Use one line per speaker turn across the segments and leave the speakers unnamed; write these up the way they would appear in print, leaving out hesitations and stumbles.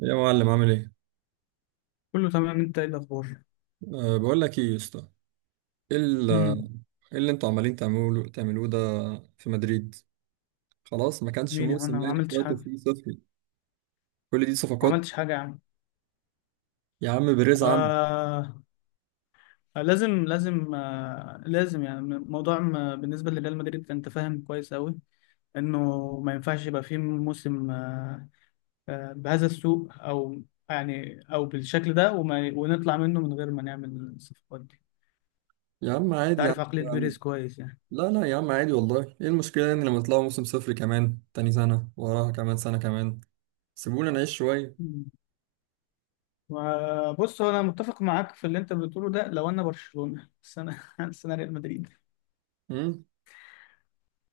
يا معلم، عامل ايه؟
كله تمام. انت ايه الاخبار؟
أه، بقول لك ايه يا اسطى. ايه ال-
امم
إيه اللي انتوا عمالين تعملوه ده في مدريد؟ خلاص، ما كانش
مين يا عم؟ انا
موسم
ما
يعني في
عملتش
وقته
حاجه،
فيه صفري، كل دي
ما
صفقات
عملتش حاجه يا عم.
يا عم بيريز عم.
آه، لازم يعني موضوع ما بالنسبه لريال مدريد، انت فاهم كويس قوي انه ما ينفعش يبقى فيه موسم آه بهذا السوء، او يعني او بالشكل ده ونطلع منه من غير ما نعمل الصفقات دي.
يا عم
انت
عادي، يا عم
عارف عقليه
يا عم.
بيريز كويس يعني.
لا لا يا عم، عادي والله، ايه المشكلة يعني لما طلعوا موسم صفري كمان، تاني سنة وراها، كمان سنة كمان. سيبونا نعيش شوية.
مم. وبص، هو انا متفق معاك في اللي انت بتقوله ده لو انا برشلونه، بس انا بس انا ريال مدريد.
امم.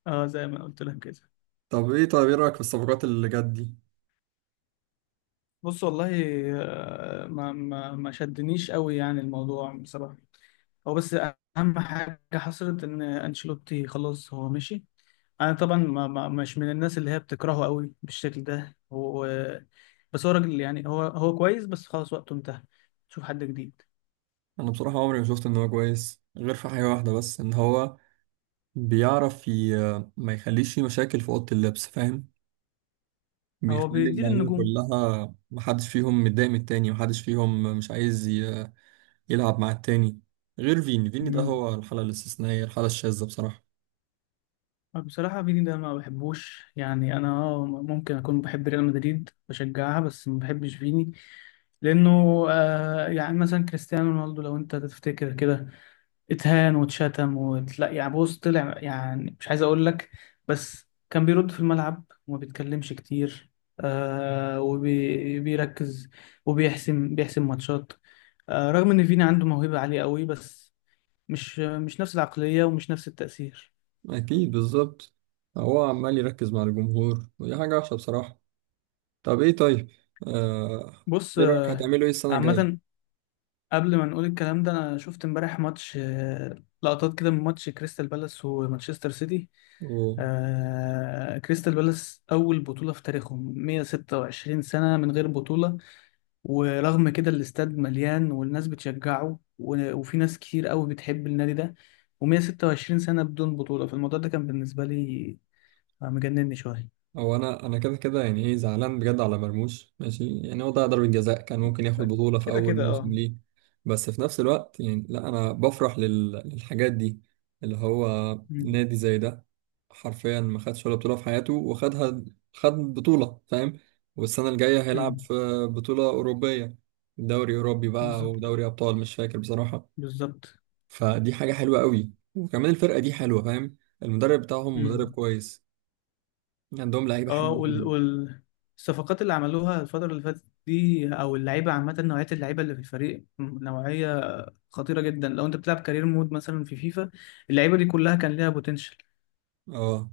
اه، زي ما قلت لك كده.
طب ايه، طيب ايه رأيك في الصفقات اللي جت دي؟
بص والله، ما شدنيش قوي يعني الموضوع بصراحة. هو بس أهم حاجة حصلت إن أنشيلوتي خلاص هو مشي. أنا طبعا ما ما مش من الناس اللي هي بتكرهه قوي بالشكل ده، هو بس هو راجل يعني، هو كويس، بس خلاص وقته انتهى. شوف حد جديد.
انا بصراحة عمري ما شفت ان هو كويس غير في حاجة واحدة بس، ان هو بيعرف ما يخليش فيه مشاكل في أوضة اللبس، فاهم.
هو
بيخلي
بيدير
اللعيبة
النجوم.
كلها محدش فيهم متضايق من التاني، محدش فيهم مش عايز يلعب مع التاني. غير فيني، فيني ده
مم.
هو الحالة الاستثنائية، الحالة الشاذة بصراحة.
بصراحة فيني ده ما بحبوش يعني، أنا ممكن أكون بحب ريال مدريد، بشجعها، بس ما بحبش فيني، لأنه يعني مثلا كريستيانو رونالدو، لو أنت تفتكر كده، اتهان واتشتم وتلاقي، يعني بص طلع يعني مش عايز أقول لك، بس كان بيرد في الملعب وما بيتكلمش كتير، وبيركز وبيحسم ماتشات. رغم إن فيني عنده موهبة عالية قوي، بس مش نفس العقلية، ومش نفس التأثير.
أكيد بالظبط، هو عمال يركز مع الجمهور ودي حاجة وحشة بصراحة. طب إيه، طيب آه...
بص،
إيه رأيك هتعملوا إيه السنة
عامة، قبل ما نقول الكلام ده، أنا شفت امبارح ماتش، لقطات كده من ماتش كريستال بالاس ومانشستر سيتي.
الجاية؟
كريستال بالاس، أول بطولة في تاريخهم، 126 سنة من غير بطولة. ورغم كده الاستاد مليان والناس بتشجعه، وفي ناس كتير قوي بتحب النادي ده، و126 سنة بدون بطولة. فالموضوع ده كان بالنسبة لي مجنني شوية.
هو انا كده كده يعني ايه، زعلان بجد على مرموش ماشي، يعني هو ضيع ضربة جزاء كان ممكن ياخد بطولة في
كده
اول
كده،
موسم
اه.
ليه. بس في نفس الوقت يعني لا، انا بفرح للحاجات دي، اللي هو
مم.
نادي زي ده حرفيا ما خدش ولا بطولة في حياته وخدها، خد بطولة، فاهم. والسنة الجاية هيلعب
مم.
في بطولة أوروبية، دوري أوروبي بقى أو
بالظبط.
دوري أبطال مش فاكر بصراحة.
بالظبط.
فدي حاجة حلوة قوي، وكمان الفرقة دي حلوة فاهم. المدرب بتاعهم مدرب كويس، عندهم لعيبة
اه
حلوة قوي.
والصفقات اللي عملوها الفترة اللي فاتت دي، او اللعيبة عامة، نوعية اللعيبة اللي في الفريق نوعية خطيرة جدا. لو انت بتلعب كارير مود مثلا في فيفا، اللعيبة دي كلها كان ليها بوتنشال.
اه،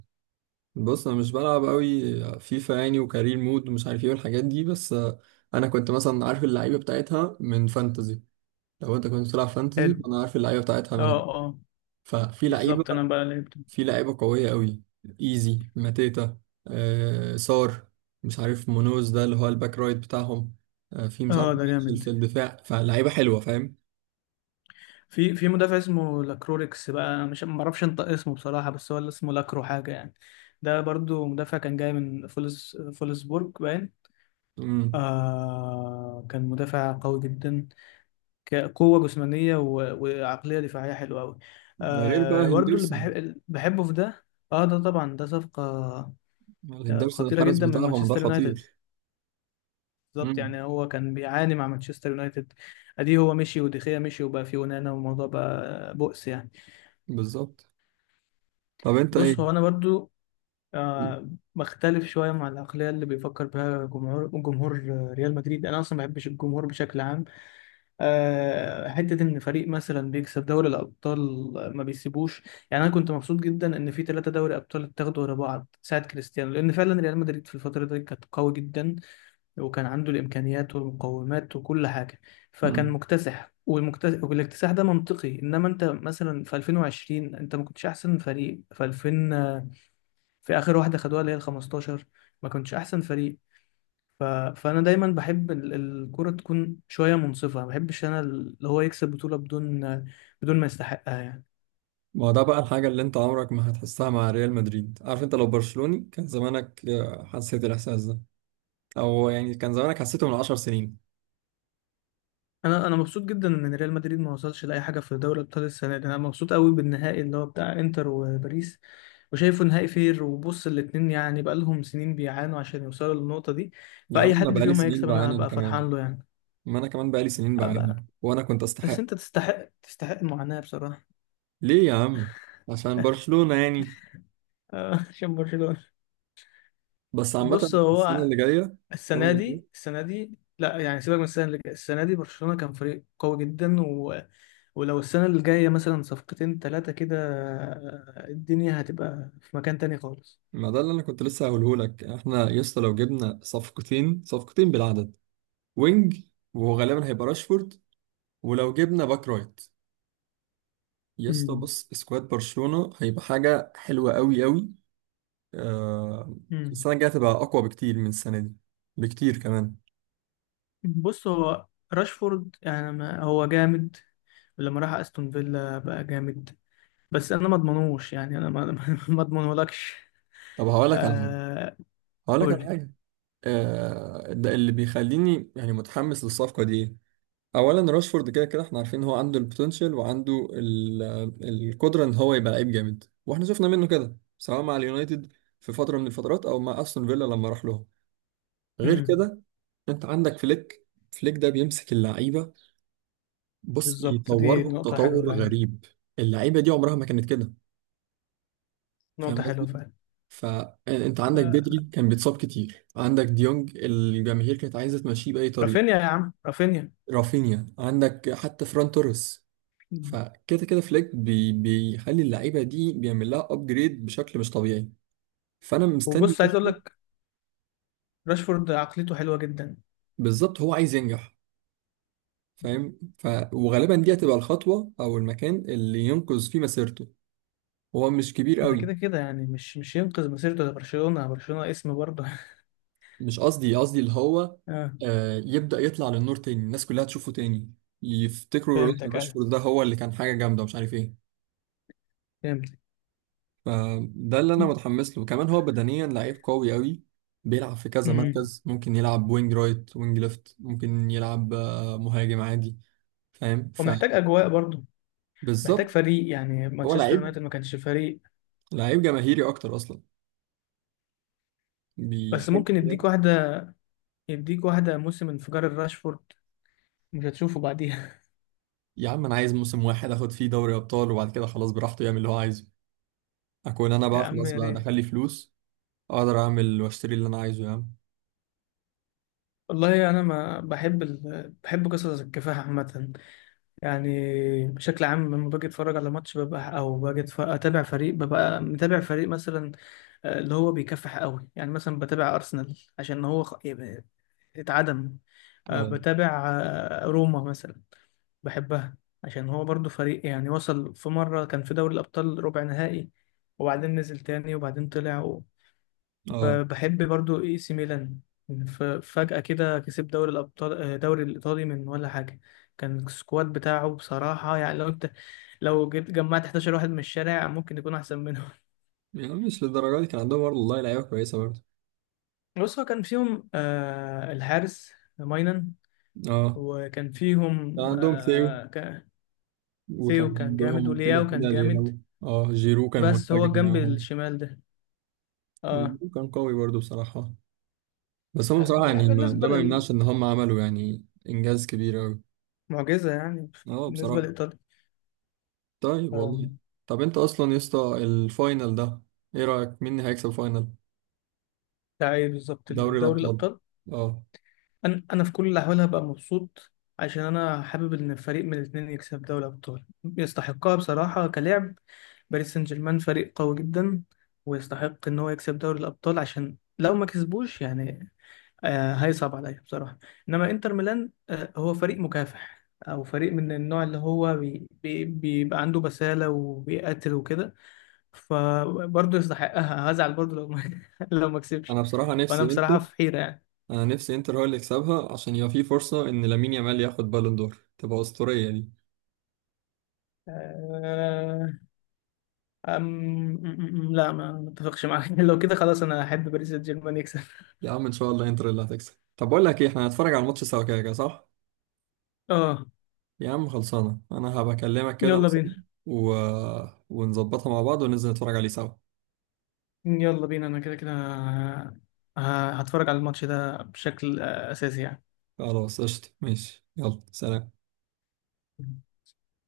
بص انا مش بلعب قوي فيفا يعني، وكارير مود ومش عارف ايه والحاجات دي، بس انا كنت مثلا عارف اللعيبه بتاعتها من فانتزي. لو انت كنت بتلعب فانتزي
حلو.
انا عارف اللعيبه بتاعتها منها.
اه، اه.
ففي لعيبه
بالظبط، انا بقى لعبت.
في لعيبه قويه قوي، ايزي ماتيتا، سار، مش عارف مونوز ده اللي هو الباك رايت بتاعهم، في مش عارف.
اه، ده
في
جامد.
في الدفاع، فلعيبه حلوه فاهم.
في مدافع اسمه لاكروريكس بقى، مش ما اعرفش انطق اسمه بصراحة، بس هو اللي اسمه لاكرو حاجة يعني، ده برضو مدافع كان جاي من فولسبورج باين.
امم.
كان مدافع قوي جدا، كقوة جسمانية وعقلية دفاعية حلوة أوي.
ده غير بقى
برضو
هندرسون،
اللي بحبه في ده، اه ده طبعا ده صفقة
هندرسون
خطيرة
الحارس
جدا من
بتاعهم ده
مانشستر يونايتد.
خطير.
بالظبط،
امم
يعني هو كان بيعاني مع مانشستر يونايتد، ادي هو مشي وديخيا مشي، وبقى في ونانا، والموضوع بقى بؤس يعني.
بالظبط. طب انت
بص
ايه؟
هو انا برضو آه بختلف شوية مع العقلية اللي بيفكر بها جمهور، جمهور ريال مدريد. انا اصلا ما بحبش الجمهور بشكل عام. حتة إن فريق مثلا بيكسب دوري الأبطال ما بيسيبوش. يعني أنا كنت مبسوط جدا إن في ثلاثة دوري أبطال اتاخدوا ورا بعض ساعة كريستيانو، لأن فعلا ريال مدريد في الفترة دي كانت قوي جدا، وكان عنده الإمكانيات والمقومات وكل حاجة، فكان
مم.
مكتسح، والمكتسح والاكتساح ده منطقي. إنما أنت مثلا في 2020 أنت ما كنتش أحسن فريق، في 2000 في آخر واحدة خدوها اللي هي ال 15، ما كنتش أحسن فريق. ف... فانا دايما بحب الكرة تكون شويه منصفه، ما بحبش انا اللي هو يكسب بطوله بدون ما يستحقها يعني.
ما هو ده بقى الحاجة اللي انت عمرك ما هتحسها مع ريال مدريد، عارف، انت لو برشلوني كان زمانك حسيت الإحساس ده، أو يعني كان زمانك حسيته من 10 سنين.
انا مبسوط جدا ان ريال مدريد ما وصلش لاي حاجه في دوري الابطال السنه دي. انا مبسوط قوي بالنهائي اللي هو بتاع انتر وباريس، وشايفه نهائي فير. وبص، الاتنين يعني بقالهم سنين بيعانوا عشان يوصلوا للنقطه دي،
يا عم
فاي
أنا
حد
بقالي
فيهم
سنين
هيكسب انا
بعاني أنا
هبقى
كمان،
فرحان له يعني.
ما أنا كمان بقالي سنين بعاني
هبقى
وأنا كنت
بس
أستحق.
انت تستحق، تستحق المعاناه بصراحه.
ليه يا عم، عشان برشلونة يعني.
عشان برشلونه.
بس
بص
عامة، السنة
هو،
اللي جاية، السنة
السنه
اللي جاية،
دي، السنه دي لا يعني، سيبك من السنه اللي جايه، السنه دي برشلونه كان فريق قوي جدا ولو السنه اللي جايه مثلا صفقتين ثلاثه كده، الدنيا هتبقى في مكان تاني خالص.
ما ده اللي أنا كنت لسه هقوله لك، احنا يا اسطى لو جبنا صفقتين، صفقتين بالعدد، وينج، وغالبا هيبقى راشفورد، ولو جبنا باك رايت يا اسطى،
مم.
بص سكواد برشلونة هيبقى حاجة حلوة قوي قوي. آه.
مم.
السنة الجاية هتبقى أقوى بكتير من السنة دي، بكتير كمان.
بص هو راشفورد يعني ما هو جامد، لما راح استون فيلا بقى جامد، بس انا ما اضمنوش، يعني انا ما ما اضمنهولكش.
طب هقول لك على حاجة،
آه.
هقول لك
قول
على
لي.
حاجة. آه، ده اللي بيخليني يعني متحمس للصفقة دي إيه؟ أولا راشفورد كده كده احنا عارفين إن هو عنده البوتنشال وعنده القدرة إن هو يبقى لعيب جامد، واحنا شفنا منه كده سواء مع اليونايتد في فترة من الفترات، أو مع أستون فيلا لما راح لهم. غير
مم.
كده، أنت عندك فليك، فليك ده بيمسك اللعيبة بص،
بالظبط، دي
يطورهم
نقطة حلوة
تطور
فعلا.
غريب. اللعيبه دي عمرها ما كانت كده، فاهم
نقطة حلوة
قصدي.
فعلا.
فانت عندك
آه،
بدري كان بيتصاب كتير، عندك ديونج الجماهير كانت عايزه تمشيه باي طريقه،
رافينيا يا عم، رافينيا.
رافينيا، عندك حتى فران توريس. فكده كده فليك بيخلي اللعيبه دي، بيعمل لها ابجريد بشكل مش طبيعي. فانا مستني
وبص، عايز اقول
أشوف.
لك، راشفورد عقليته حلوه جدا.
بالظبط هو عايز ينجح، فاهم، وغالبا دي هتبقى الخطوه او المكان اللي ينقذ فيه مسيرته، هو مش كبير
ده
قوي.
كده كده يعني مش ينقذ مسيرته لبرشلونه، برشلونه اسم برضه.
مش قصدي، قصدي اللي هو
اه.
يبدأ يطلع للنور تاني، الناس كلها تشوفه تاني، يفتكروا لا،
فهمتك، ايوه،
راشفورد ده هو اللي كان حاجة جامدة مش عارف ايه.
فهمتك.
فده اللي انا متحمس له كمان، هو بدنيا لعيب قوي قوي، بيلعب في كذا
امم
مركز، ممكن يلعب وينج رايت، وينج ليفت، ممكن يلعب مهاجم عادي فاهم.
ومحتاج اجواء برضه، محتاج
فبالظبط،
فريق، يعني
هو
مانشستر
لعيب،
يونايتد ما كانش فريق.
لعيب جماهيري اكتر اصلا،
بس
بيحب.
ممكن يديك واحده موسم انفجار الراشفورد، مش هتشوفه بعديها.
يا عم انا عايز موسم واحد اخد فيه دوري ابطال، وبعد كده خلاص براحته يعمل اللي هو عايزه، اكون انا
يا
بقى
عم
خلاص،
يا
بقى دخل
ريت.
لي فلوس، اقدر اعمل واشتري اللي انا عايزه يا عم.
والله انا ما بحب بحب قصص الكفاح عامه، يعني بشكل عام، لما باجي اتفرج على ماتش ببقى، او باجي اتابع فريق، ببقى متابع فريق مثلا اللي هو بيكفح قوي يعني. مثلا بتابع أرسنال عشان هو اتعدم.
اه
بتابع روما مثلا، بحبها عشان هو برضو فريق يعني وصل في مرة كان في دوري الأبطال ربع نهائي، وبعدين نزل تاني، وبعدين طلع
اه،
بحب برضو اي سي ميلان. فجأة كده كسب دوري الأبطال، دوري الإيطالي، من ولا حاجة. كان السكواد بتاعه بصراحة، يعني لو جيت جمعت 11 واحد من الشارع ممكن يكون أحسن.
يعني مش للدرجه دي، كان عندهم برضه والله لعيبه كويسه برضه.
بص هو كان فيهم الحارس ماينن،
اه
وكان
كان
فيهم
عندهم تيو، وكان
ثيو كان جامد
عندهم كده
ولياو كان
كده
جامد،
لياو. اه، جيرو كان
بس هو
منفجر
الجنب
معاهم.
الشمال ده. اه،
جيرو كان قوي برضه بصراحه، بس هم بصراحه يعني
يعني
ده
بالنسبة
ما يمنعش ان هم عملوا يعني انجاز كبير قوي.
للمعجزة يعني،
اه
بالنسبة
بصراحه.
لإيطاليا.
طيب والله،
آم،
طب انت اصلا يا اسطى الفاينل ده، ايه رايك مين اللي هيكسب فاينل
ده ايه بالظبط؟
دوري
دوري
الابطال؟
الأبطال.
اه.
انا في كل الاحوال هبقى مبسوط، عشان انا حابب ان فريق من الاثنين يكسب دوري ابطال، يستحقها بصراحه كلاعب. باريس سان جيرمان فريق قوي جدا، ويستحق ان هو يكسب دوري الابطال، عشان لو ما كسبوش يعني هيصعب عليا بصراحه. انما انتر ميلان هو فريق مكافح، او فريق من النوع اللي هو بي بي بيبقى عنده بساله وبيقاتل وكده، فبرضه يستحقها. هزعل برضه لو ما لو ما كسبش.
انا بصراحه
فانا
نفسي انت،
بصراحه في حيره يعني.
انا نفسي انتر هو اللي يكسبها عشان يبقى في فرصه ان لامين يامال ياخد بالون دور تبقى اسطوريه دي.
آه، لا، ما اتفقش معاك. لو كده خلاص انا احب باريس سان جيرمان يكسب.
يا عم ان شاء الله انتر اللي هتكسب. طب بقول لك ايه، احنا هنتفرج على الماتش سوا كده كده، صح؟
اه.
يا عم خلصانه انا هبقى اكلمك كده
يلا
مثلا
بينا.
و... ونظبطها مع بعض وننزل نتفرج عليه سوا.
يلا بينا، انا كده كده هتفرج على الماتش ده بشكل اساسي يعني.
خلاص قشطه ماشي، يلا سلام.